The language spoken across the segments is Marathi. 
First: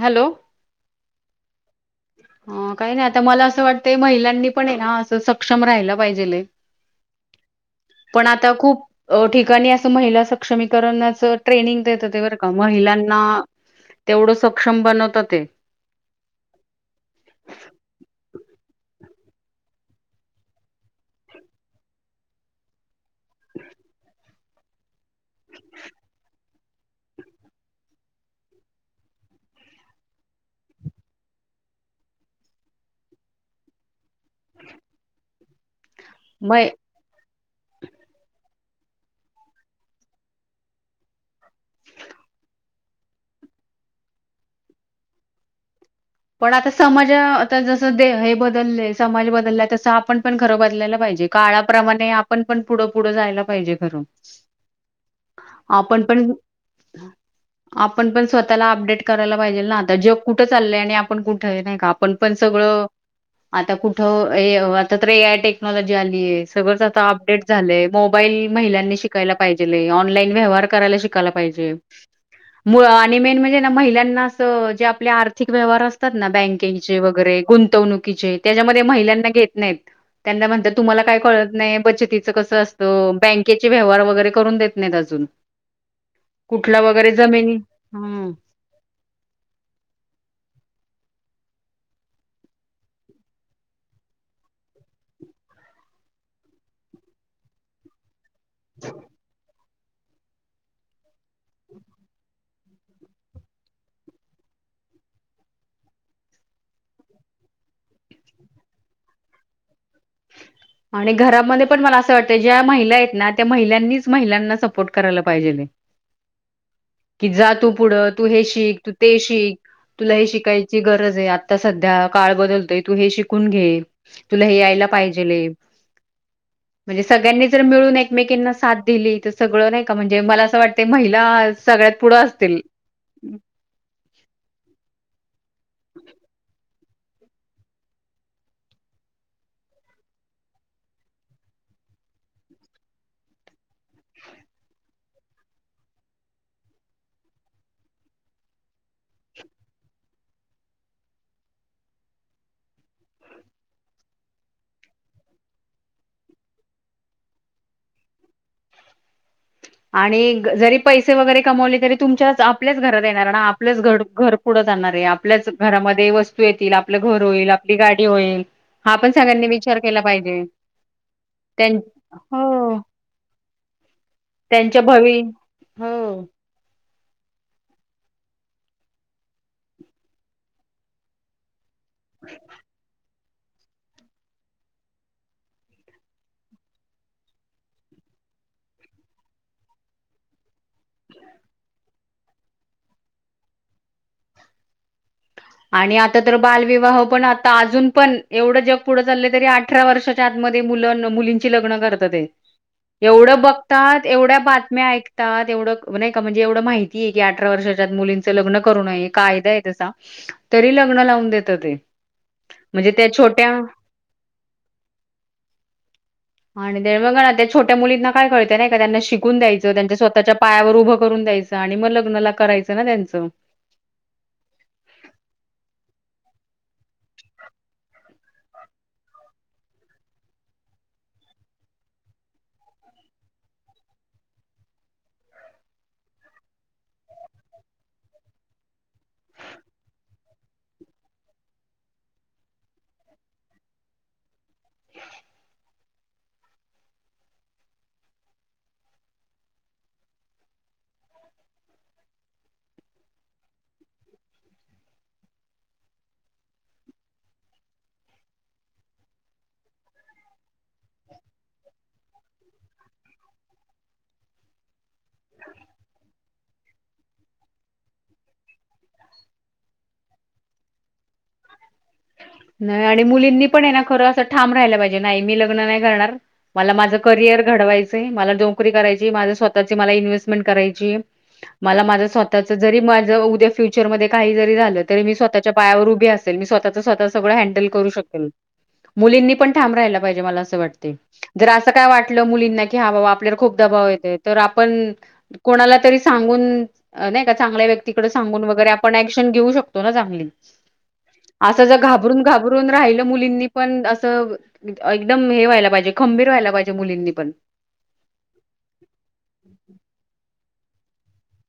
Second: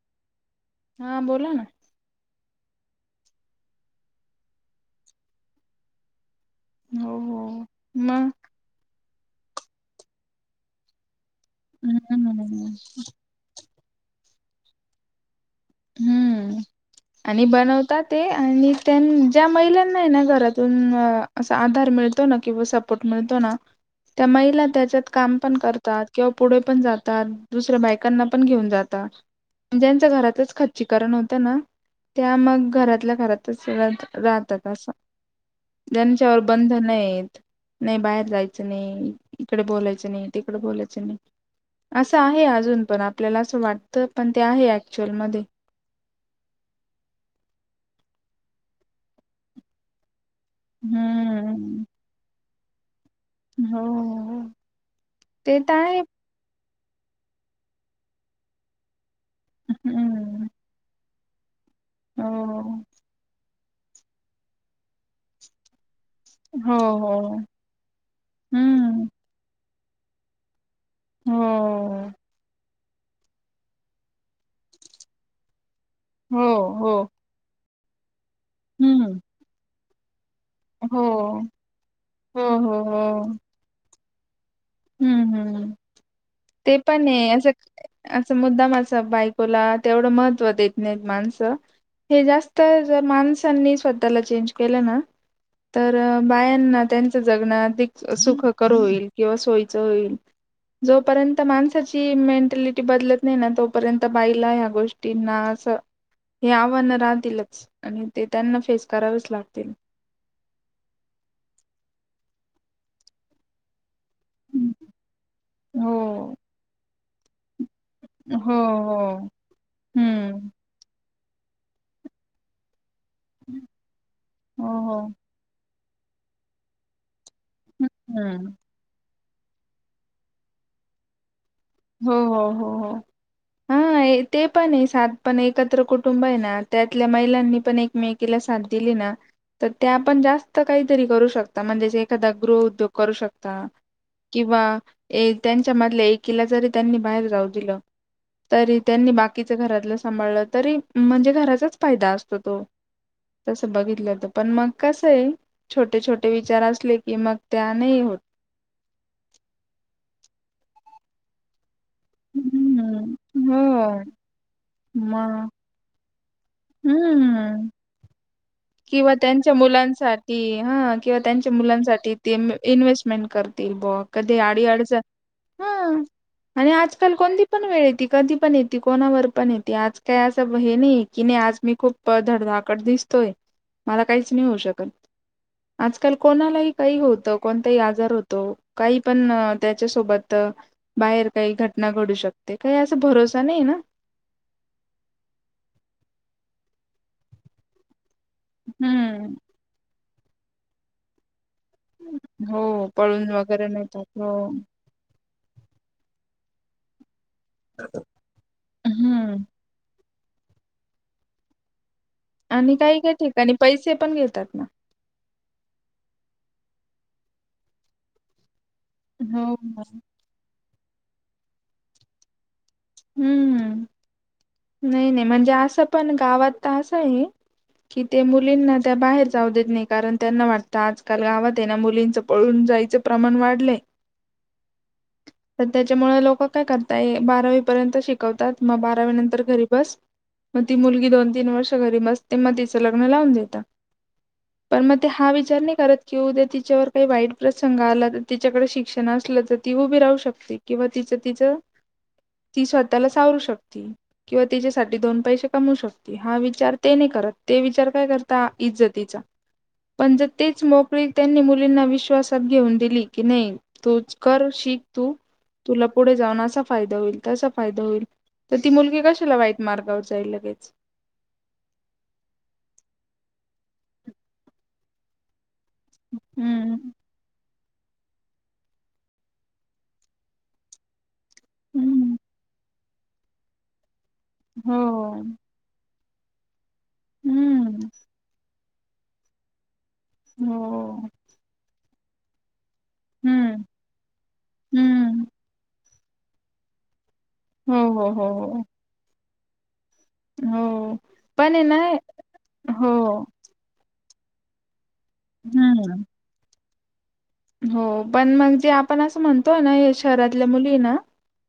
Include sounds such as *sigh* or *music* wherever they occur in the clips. हॅलो. हा बोला ना. ह काही नाही आता मला असं वाटतंय महिलांनी पण आहे ना असं सक्षम राहायला पाहिजेलय. हो हो. पण मग आता खूप अ ठिकाणी असं महिला सक्षमीकर अस ट्रेनिंग देत होते बरं का हम्म महिलांना तेवढं सक्षम बनवत ते. हम्म. आणि बनवत ते आणि त्यां ज्या महिलांना आहे ना घरातून अ असा आधार मिळतो ना किंवा सपोर्ट मिळतो ना त्या महिला त्याच्यात काम पण करतात किंवा पुढे पण जातात. दुसऱ्या बायकांना पण घेऊन जातात ज्यांचं घरातच खच्चीकरण होतं ना, त्या मग घरातल्या घरातच राहतात असं. जांच्यावर मय बंधन येत नाही बाहेर जायचं नाही, इकडे बोलायचं नाही तिकडे बोलायचं नाही असं आहे अजून पण. आपल्याला असं वाटतं पण ते आहे ऍक्च्युअल मध्ये. पण आता समाज आता जस ते हे बदलले, समाज बदललाय तस आपण पण खरं बदलायला पाहिजे. हम्म. काळाप्रमाणे आपण पण पुढं पुढं जायला पाहिजे हो खरं. हो ते तर आहे आपण पण आपण पण स्वतःला अपडेट करायला पाहिजे ना आता. जग कुठं हम्म. चाललंय आणि ण कुठ नाही का? आपण पण हो सगळं आता कुठ आता तर एआय टेक्नॉलॉजी आली ये. हो सगळंच आता हो अपडेट झालंय मोबाईल महिलांनी हम्म. शिकायला पाहिजेलेय. ऑनलाईन व्यवहार करायला शिकायला हो पाहिजे मु आणि मेन म्हणजे महिलांना अस जे आपले आर्थिक व्यवहार अस हो हो बँकेचे वगैरे गुंतवणुकीचे त्याच्यामध्ये हम्म. महिलांना घेत नाही त्यांना म्हण तुम्हाला हो काय कळत नाही बचतीचं हो कसं हो हो असतं. बँकेचे व्यवहार वगैरे करून देत नाहीत अजून. हम्म हम् ते कुठला पण वगैरे आहे. असं जमिनी हम्म. असं मुद्दामाच अस पाही तुला तेवढं महत्त्व देत नाही माणसं. हे जास्त जर माणसांनी स्वतःला चेंज केलं ना तर बायांना त्यांच जगणं अधिक सुखकर होईल किंवा सोयी *unintelligible* जोपर्यंत माणसाची मेंटॅलिटी बदलत नाही ना तोपर्यंत बाईला ह्या गोष्टी तिना असं हे आव्हान राहतीलच आणि ते त्यांना फेस करावेच लागतील. आणि घरामध्ये पण मला असं वाटतं ज्या महिला आहेत ना त्या महिलांनीच महिलांना सपोर्ट कराला पाहिजे हो की जा तू पुढ तू हो हे शिक तू ते हो शिक तुला हे हम्म. शिकायच गरज आहे. आता सध्या काळ बदलतोय तू हे शिकून घे तुला हे हो यायला हो म्हणजे सगळ्यांनी जर मिळून हम्म एकमेकीना साथ दिली सगळं नाही का, म्हणजे मला असं वाटत महिला सगळ्यात हो पुढं हो असतील. हो हो. हा ते पण आहे सात पण एकत्र कुटुंब आहे ना त्यातल्या महिलांनी पण एकमेकीला साथ दिली ना तर ते आपण जास्त काहीतरी करू शकता. म्हणजे एखादा गृह उद्योग करू शकता किंवा त्यांच्यामधल्या एकीला जरी त्यांनी बाहेर जाऊ दिलं तरी त्यांनी बाकीच घरातलं सांभाळलं तरी म्हणजे घराचाच फायदा असतो तो. तसं बघितलंत पण मग कसंये छोटे छोटे विचार असले की मग त्या नाही होत आणि जरी पैसे वगैरे कमवले तरी तुमच्या आपल्याच घरात हम्म येणार ना? आपलंच हो घर घर पुढं जानार आहे आपल्याच मग घरामध्ये वस्तू येतील आपलं घर होईल, हम्म आपली गाडी होईल हा पण किंवा सगळ्यांनी त्यांच्या विचार केला मुलांसाठी पाहिजे हा किंवा त्यांच्या त्यां मुलांसाठी ते हो इन्व्हेंट करतील बुवा कधी त्यांच्या अडीआडच भवी हो आणि आजकाल कोणती पण वेळ येते. कधी पण येते. कोणावर पण येते. आज काही असं हे नाही की नाही आज मी खूप धडधाकट दिसतोय मला काहीच नाही होऊ शकत. आजकाल कोणालाही काही होतं. कोणताही आजार होतो. काही पण त्याच्यासोबत बाहेर काही घटना घडू शकते. काही असा भरोसा नाही ना. आणि आता तर बालविवाह पण आता अजून पण एवढं जग पुढं चाललं हम्म तरी अठरा वर्षाच्या आतमध्ये मु मुलींची लग्न ते हो पळून एवढं वगैरे नेतात बघतात हो एवढ्या बातम्या ऐकात आ तेवढं नाही का म्हणजे एवढं माहितीय आहे की अठरा वर्षाच्यात मुलींचं लग्न करू नये हम्म कायदा आहे तसा. तरी लग्न लावून देत ते. म्हणजे त्या छोट्या चे पण घेतात. आणि ते मग ना त्या छोट्या मुलींना काय कळत नाही का. त्यांना शिकून हो द्यायचं त्यांच्या स्वतःच्या पायावर उभं करून द्यायचं आणि मग लग्नला करा हम्मम. नाही नाही म्हणजे असं पण गावात तास आहे. ते मुलींना त्या बाहेर जाऊ देत नाही कारण त्यांना वाटतं आजकाल गावात आहे ना मुलींचं पळून जायचं प्रमाण वाढलंय. *inaudible* तर त्याच्यामुळे लोक काय करताय बारावी र्यंत शिकवतात मग बारावी नंतर घरी बस. मग ती मुलगी दोन तीन वर्ष घरी बसते मग तिचं लग्न लावून देतात. *inaudible* पण मग ते हा विचार नाही करत की उद्या तिच्यावर काही वाईट प्रसंग आला तर तिच्याकडे शिक्षण असलं तर ती उभी राहू शकते. किंवा तिचं तिचं ती स्वतःला सावरू शकते. किंवा त्याच्यासाठी दोन पैसे कमू शकते. हा विचार ते नाही करत ते विचार काय करता इज्जतीचा. *inaudible* पण ज तेच मोकळीक त्यांनी मुलींना विश्वासात घेऊन दिली की नाही तूच कर शिक तू. तुला पुढे जाऊन असा फायदा होईल तसा फायदा होईल तर ती मुलगी कशाला वाईट मार्गावर जाईल लगेच. नाही. आणि मुलींनी पण आहे ना खरं असं ठाम राहायला पाहिजे नाही मी लग्न नाही करणार मला हम्म माझं करियर घडवायचे मला नोकरी करायची माझे स्वतःची मला इन्व्हेस्टमेंट करायची. मला माझ हम्म स्वतःच जरी माझ उद्या फ्युचरमध्ये काही जरी हो झालं तरी मी स्वतः च्या पायावर उभी असेल. मी स्वःच स्वतः सगळं हँडल करू हम्म शकेल. मुलींनी पण ठाम राहायला पाहिजे मला असं वाटते. हो जर असं काय वाटलं मुलींना की हा बाबा आपल्याला खूप हम्म दबाव येते. तर आपण हम्म कोणाला तरी सांगून नाही का चांगल्या हो व्यक्तीकडे हो हो सांगून हो वगैरे आपण अँक्शन घेऊ शकतो ना चांगली. हो. पण असं हेना जर घाबरून- घाबरून राहिलं मुलींनी पण असं एकदम हे व्हायला पाहिजे हम्म खंबीर व्हायला पाहिजे. मुलींनी पण. हो पण मग जे आपण असं म्हणतोय ना शहरातल्या मुली ना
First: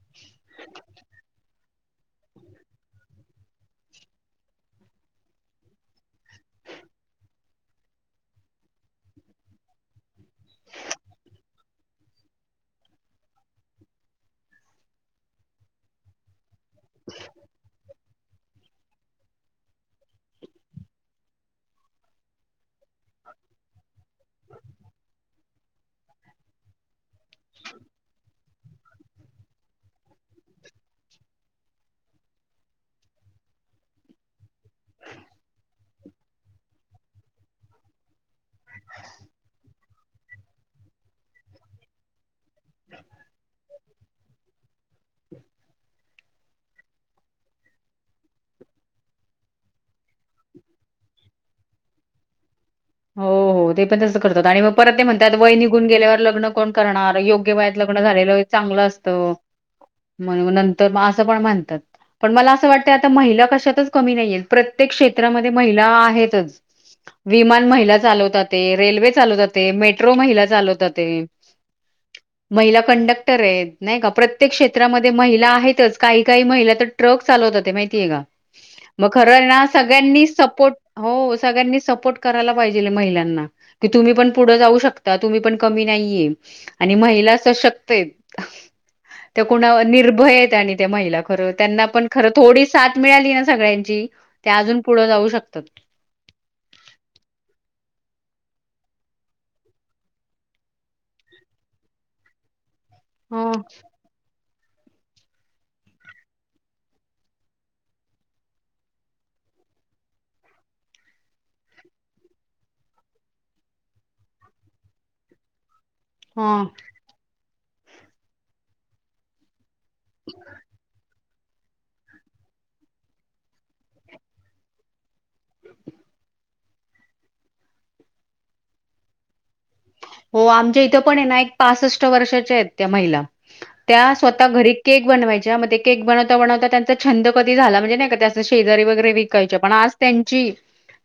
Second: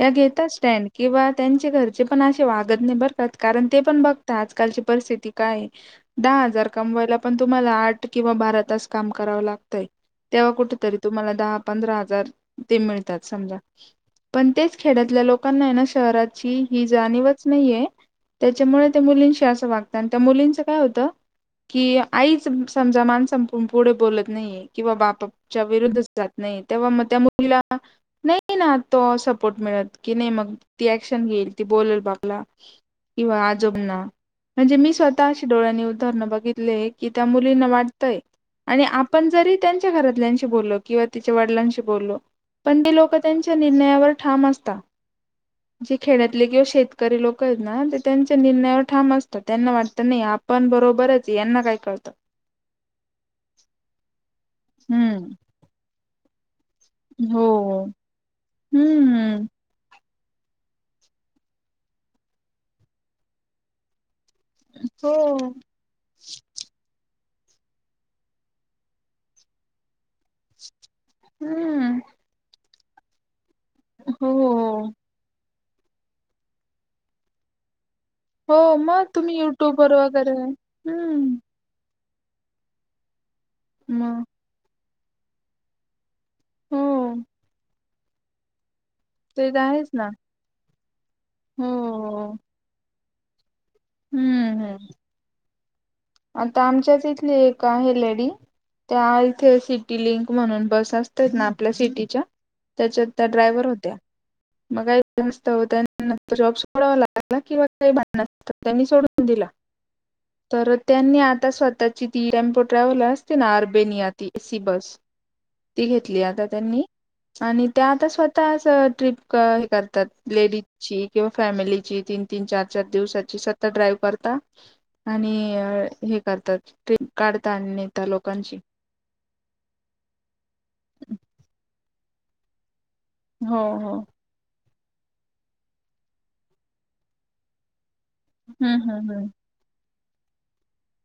या घेतात स्टँड किंवा त्यांचे घरचे पण असे वागत नाही बरं का कारण ते पण बघ आजकालची परिस्थिती काय आहे. दहा हजार कमवायला पण तुम्हाला आठ किंवा बारा तास काम करावं लागतंय. तेव्हा कुठ तरी तुम्हाला दहा पंधरा हजार ते मिळतात समजा. पण तेच खेड्यातल्या लोकांना ना शहराची ही जाणीवच नाहीये. त्याच्यामुळे ते मुलींशी असं वागतात आणि त्या मुलींचं काय होतं कि आईच समजा माणसांपुढे बोलत नाहीये किंवा बा च्या विरुद्धच जात नाही तेव्हा मग त्या मुलीला नाही ना तो सपोर्ट मिळत की, नाही मग ती ऍक्शन घेईल ती बोलेल बापला. किंवा आजोबांना. म्हणजे मी स्वतः अशी डोळ्यांनी उदाहरणं बघितले की त्या मुलींना वाटतंय. आणि आपण जरी त्यांच्या घरातल्याशी बोलो किंवा तिच्या वडिलांशी बोललो पण ते लोक त्यांच्या निर्णयावर ठाम असता *inaudible* जे खेड्यातले किंवा शेतकरी लोक आहेत ना ते त्यांच्या निर्णयावर ठाम असतात त्यांना वाटत नाही पण बरोबरच यांना काय कळतं. हो हो ते पण तसंच करतात आणि मग परत ते हम्म म्हणतात वय निघून गेल्यावर लग्न कोण करणार हो योग्य वयात लग्न झालेलं चांगलं असत. हम्म. मग नंतर असं पण म्हणतात पण मला असं वाटतं आता महिला कशातच कमी नाहीयेत. प्रत्येक हो क्षेत्रामध्ये महिला आहेतच विमान महि चालवता ते, रेल्वे चालवता ते, मेट्रो महिला चालवतात. हम्म. महिला कंडक्टर आहेत नाही का प्रत्येक हो क्षेत्रामध्ये महिला आहेतच काही काही महिला तर ट्रक चालवतात माहितीय का? हो मग तुम्ही खरय ना युट्यूब वर सगळ्यांनी वगैरे सपोर्ट हो हम्म सगळ्यांनी सपोर्ट करायला पाहिजे महिलांना की तुम्ही मग पण पुढे जाऊ शकता तुम्ही पण कमी नाहीये. हो आणि महिला सशक्त आहेत. त्या ते तर कुणा आहेच ना निर्भय आहेत आणि ते महिला खरं हो त्यांना पण हो खरं थोडी साथ मिळाली ना सगळ्यांची त्या हम्म अजून हम्म. पुढे जाऊ शकत आता आमच्याच इथली एक आहे लेडी त्या इथे सिटी लिंक म्हणून बस असतेत ना आपल्या सिटीच्या त्याच्यात त्या हं, ड्रायव्हर होत्या. मग काही कारणास्तव त्यांना नंतर जॉब सोडावा लागला किंवा काही भांडणं त्यांनी सोडून दिला. तरत त्यांनी आता स्वतःची ती टेम्पो ट्रॅव्हल असते ना अर्बेनी यात एसी बस ती घेतली आता हं. त्यांनी आणि त्या आता स्वतःच ट्रिप हे कर करतात लेडीजची. किंवा फॅमिलीची तीन तीन चार चार दिवसाची स्वतः ड्राईव्ह करता आणि हे करतात ट्रिप काढता आणि त्या लोकांची. हो आमच्या इथं पण आहे ना एक पासष्ट वर्षाच्या आहेत त्या महिला हो हो. स्वःता घरी केक बनवायच्या मग ते केक बनवता बनवता त्यांचा छंद कधी झाला म्हणजे नाही का त्या शेजारी हम्म वगैरे हम्म विकायच्या पण आज त्यांची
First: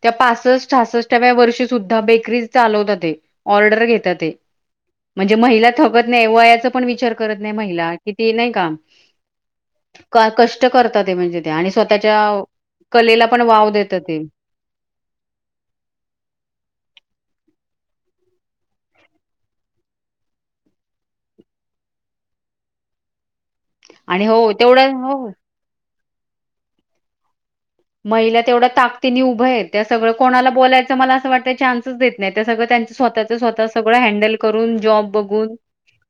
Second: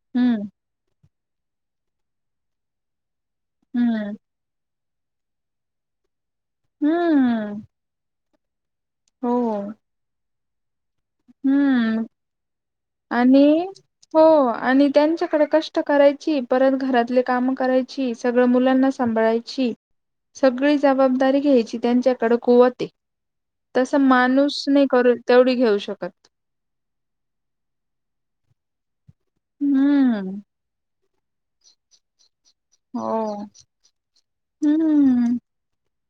त्या हम्म पासष्ट, सहासष्ट अव्या वर्षी सुद्धा बेकरी चालवतात ऑर्डर घेतात हम्म ते म्हणजे महिला थकत नाही, वयाचा पण हम्म विचार करत नाही हम्म महिला किती नाही का हो का कष्ट करतातय ते म्हणजे ते आणि हम्म स्वतःच्या कलेला पण आणि वाव देत ते. हो आणि त्यांच्याकडे कष्ट करायची, परत घरातले काम करायची, सगळं मुलांना सांभाळायची. सगळी जबाबदारी घ्यायची त्यांच्याकडे कुवतय. तस आणि हो माणूस नाही तेवढ्या करू हो तेवढी घेऊ शकत. महिला तेवढ्या ताकतीने उभं आहे, त्या सगळं हम्म कोणाला बोलायचं मला असं वाटत चान्सच देत नाही त्या सगळं. त्यांच स्वतःच हो. स्वतः सगळं हँडल करून जॉब हम्म बघून.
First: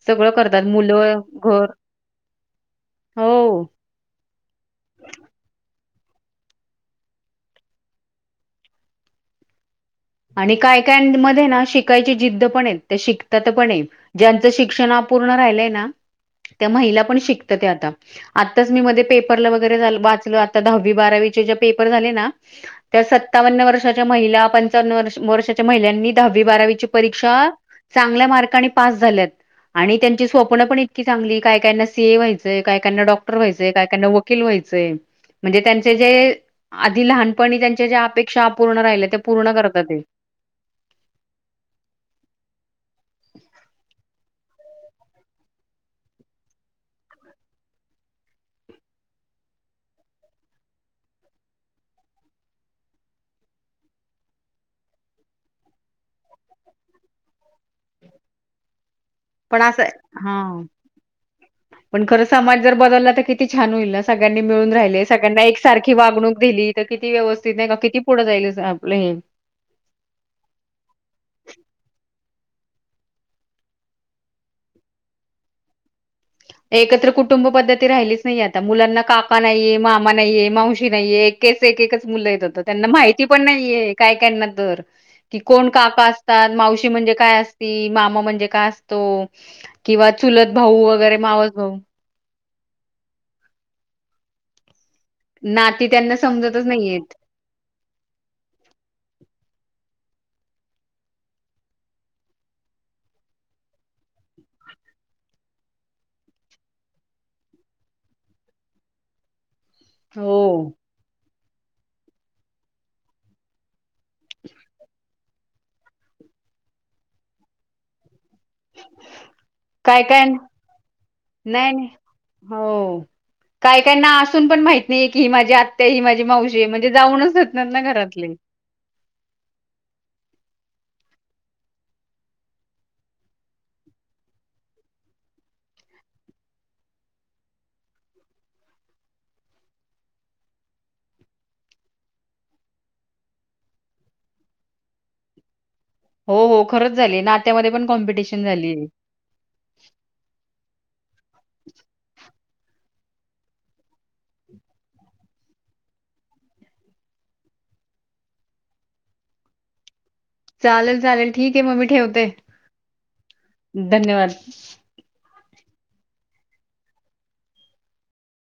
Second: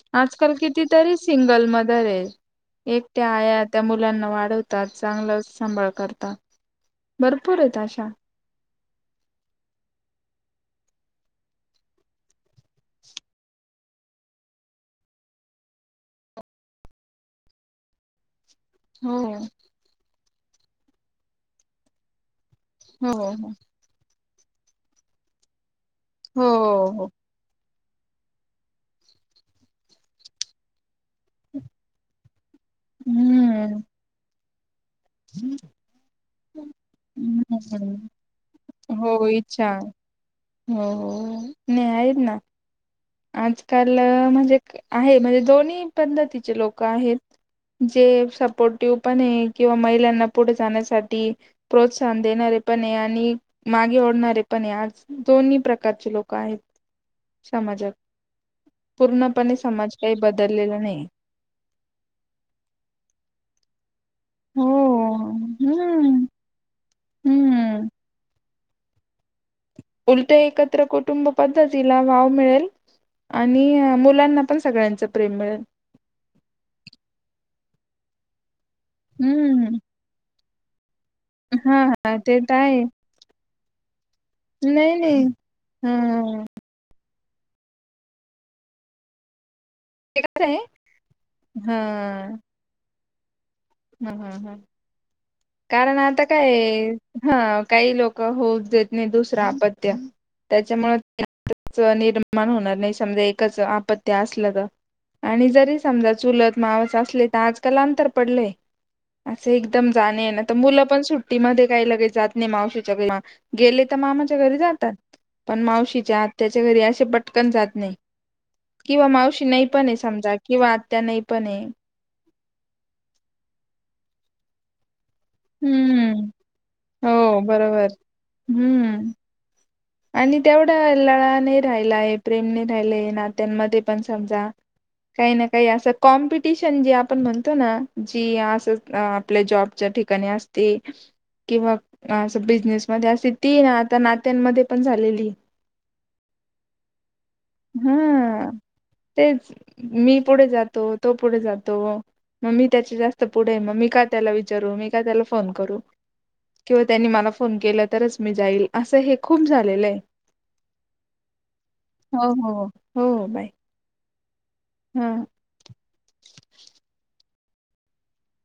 सगळं आजकाल करतात कितीतरी मुलं घर सिंगल मदर आहे. एकट्या आया हो त्या मुलांना वाढवत चांगलं सांभाळ करतात भरपूर येत अशा. आणि काय काय मध्ये ना शिकायची जिद्द पण आहेत ते शिकतात पण आहे. ज्यांचं शिक्षण अपूर्ण राहिलंय ना त्या महिला पण शिकतात आता. आत्ताच मी मध्ये हो पेपरला वगैरे झा वाचलो आता दहावी बारावीचे जे पेपर झाले ना. त्या हो हो सत्तावन्न वर्षाच्या महिला पंचावन्न वर्षाच्या महिलांनी दहावी हो बारावीची हो परीक्षा चांगल्या मार्काने पास झाल्यात आणि त्यांची स्वप्न पण इतकी चांगली काय कायना सी ए व्हायचं. का डॉक्टर व्हाय हम्म काय वकील व्हायचे म्हणजे त्यांचे जे आधी लहान त्यांच्या ज्या हम्म अपेक्षापूर्ण हो राहिल्या पूर्ण कर- इच्छा हो नाही आहेतेत ना. आजकाल म्हणजे आहे म्हणजे दोन्ही पद्धतीचे लोकं आहेत. जे सपोर्टिव पण किंवा महिलांना पुढे जाण्यासाठी प्रोत्साहन देणारे पण आहे आणि मागे ओढणारे पण आहे आज. दोन्ही प्रकारचे लोक आहेत समाजाात. पूर्णपणे पण असं समाज काही हा बदललेला नाही. पण खरं समाज जर बदलला तर कि छान होईल ना सगळ्यांनी हो मिळून राहिले सगळ्यांना एक सारखी हम्म वागणूक दिली. किती व्यवस्थित नाही का हम्म किती? पुढं जाईल आपलं हे. उलट एकत्र कुटुंब पद्धतीला वाव मिळेल. आणि मुलांना पण सगळ्यांच प्रेम मिळेल. एकत्र कुटुंब पद्धती राहिलीच नाही आता मुलांना काका, नाहीये हम्म मामा, नाहीये मावशी, नाहीये हा एकच हा मुलं ते येत तर होत आहे त्यांना माहित ती पण नाहीये काय काना तर नाही नाही कि कोण काका हम्म असतात मावशी म्हणजे काय असं मामा म्हणजे काय असतो किंवा चुलत भाऊ वगैरे मावस भाऊ. हम ह ह ह नाती कारण त्यांना आता काय? समजतच नाहीयेत. हा काही लोक होऊत देत नाही दुसरं अत्य त्याच्यामुळ निर्माण होणार नाही समजा एकच आपत्त्या असलं ग. आणि जरी समजा चुलत मावस असले तर आजकाल अंतर पडलंय. असे एकदम जाणे आहे ना तर हो. मुलं पण सुट तीमध्ये काही लगेच जात नाही मावशीच्या घरी गेले तर मामाच्या घरी जातात. पण मावशीच्या आत्याच्या घरी असे पटकन जात नाही. किंवा मावशी नाही पण आहे काय काय समजा किंवा आत्या नाही पण आहे. हो काय काहीना असून पण माहिती क ही माझी आत्या ही माझी हम्म मावशी म्हणजे जाऊनच हो होेतणार ना बरोबर घरातले. हम्म. आणि तेवढा लळा नाही राहिलाय प्रेम नाही राहिलाय नात्यांमध्ये पण समजा. काही ना काही असं कॉम्पिटिशन जे आपण म्हणतो ना जी असं. अ आपल्या जॉबच्या ठिकाणी असते. किंवा असं बिझनेसमध्येध्ये असे तीन आता नात्यांमध्ये पण झालेली. हो हो खरंच झाली नात्यामध्ये पण कॉम्पिटिशन हा झालीय. तेच मी पुढे जातो तो पुढे जातो. मग मी त्याचे जास्त पुढे मग मी काय त्याला विचारू मी काय त्याला फोन करू. किंवा त्यांनी मला फोन केला तरच मी जाईल असं हे खूप झालेलं आहे. चालेल चालेल ठीक आहे मग मी ठेवते. हो हो धन्यवाद! हम्म.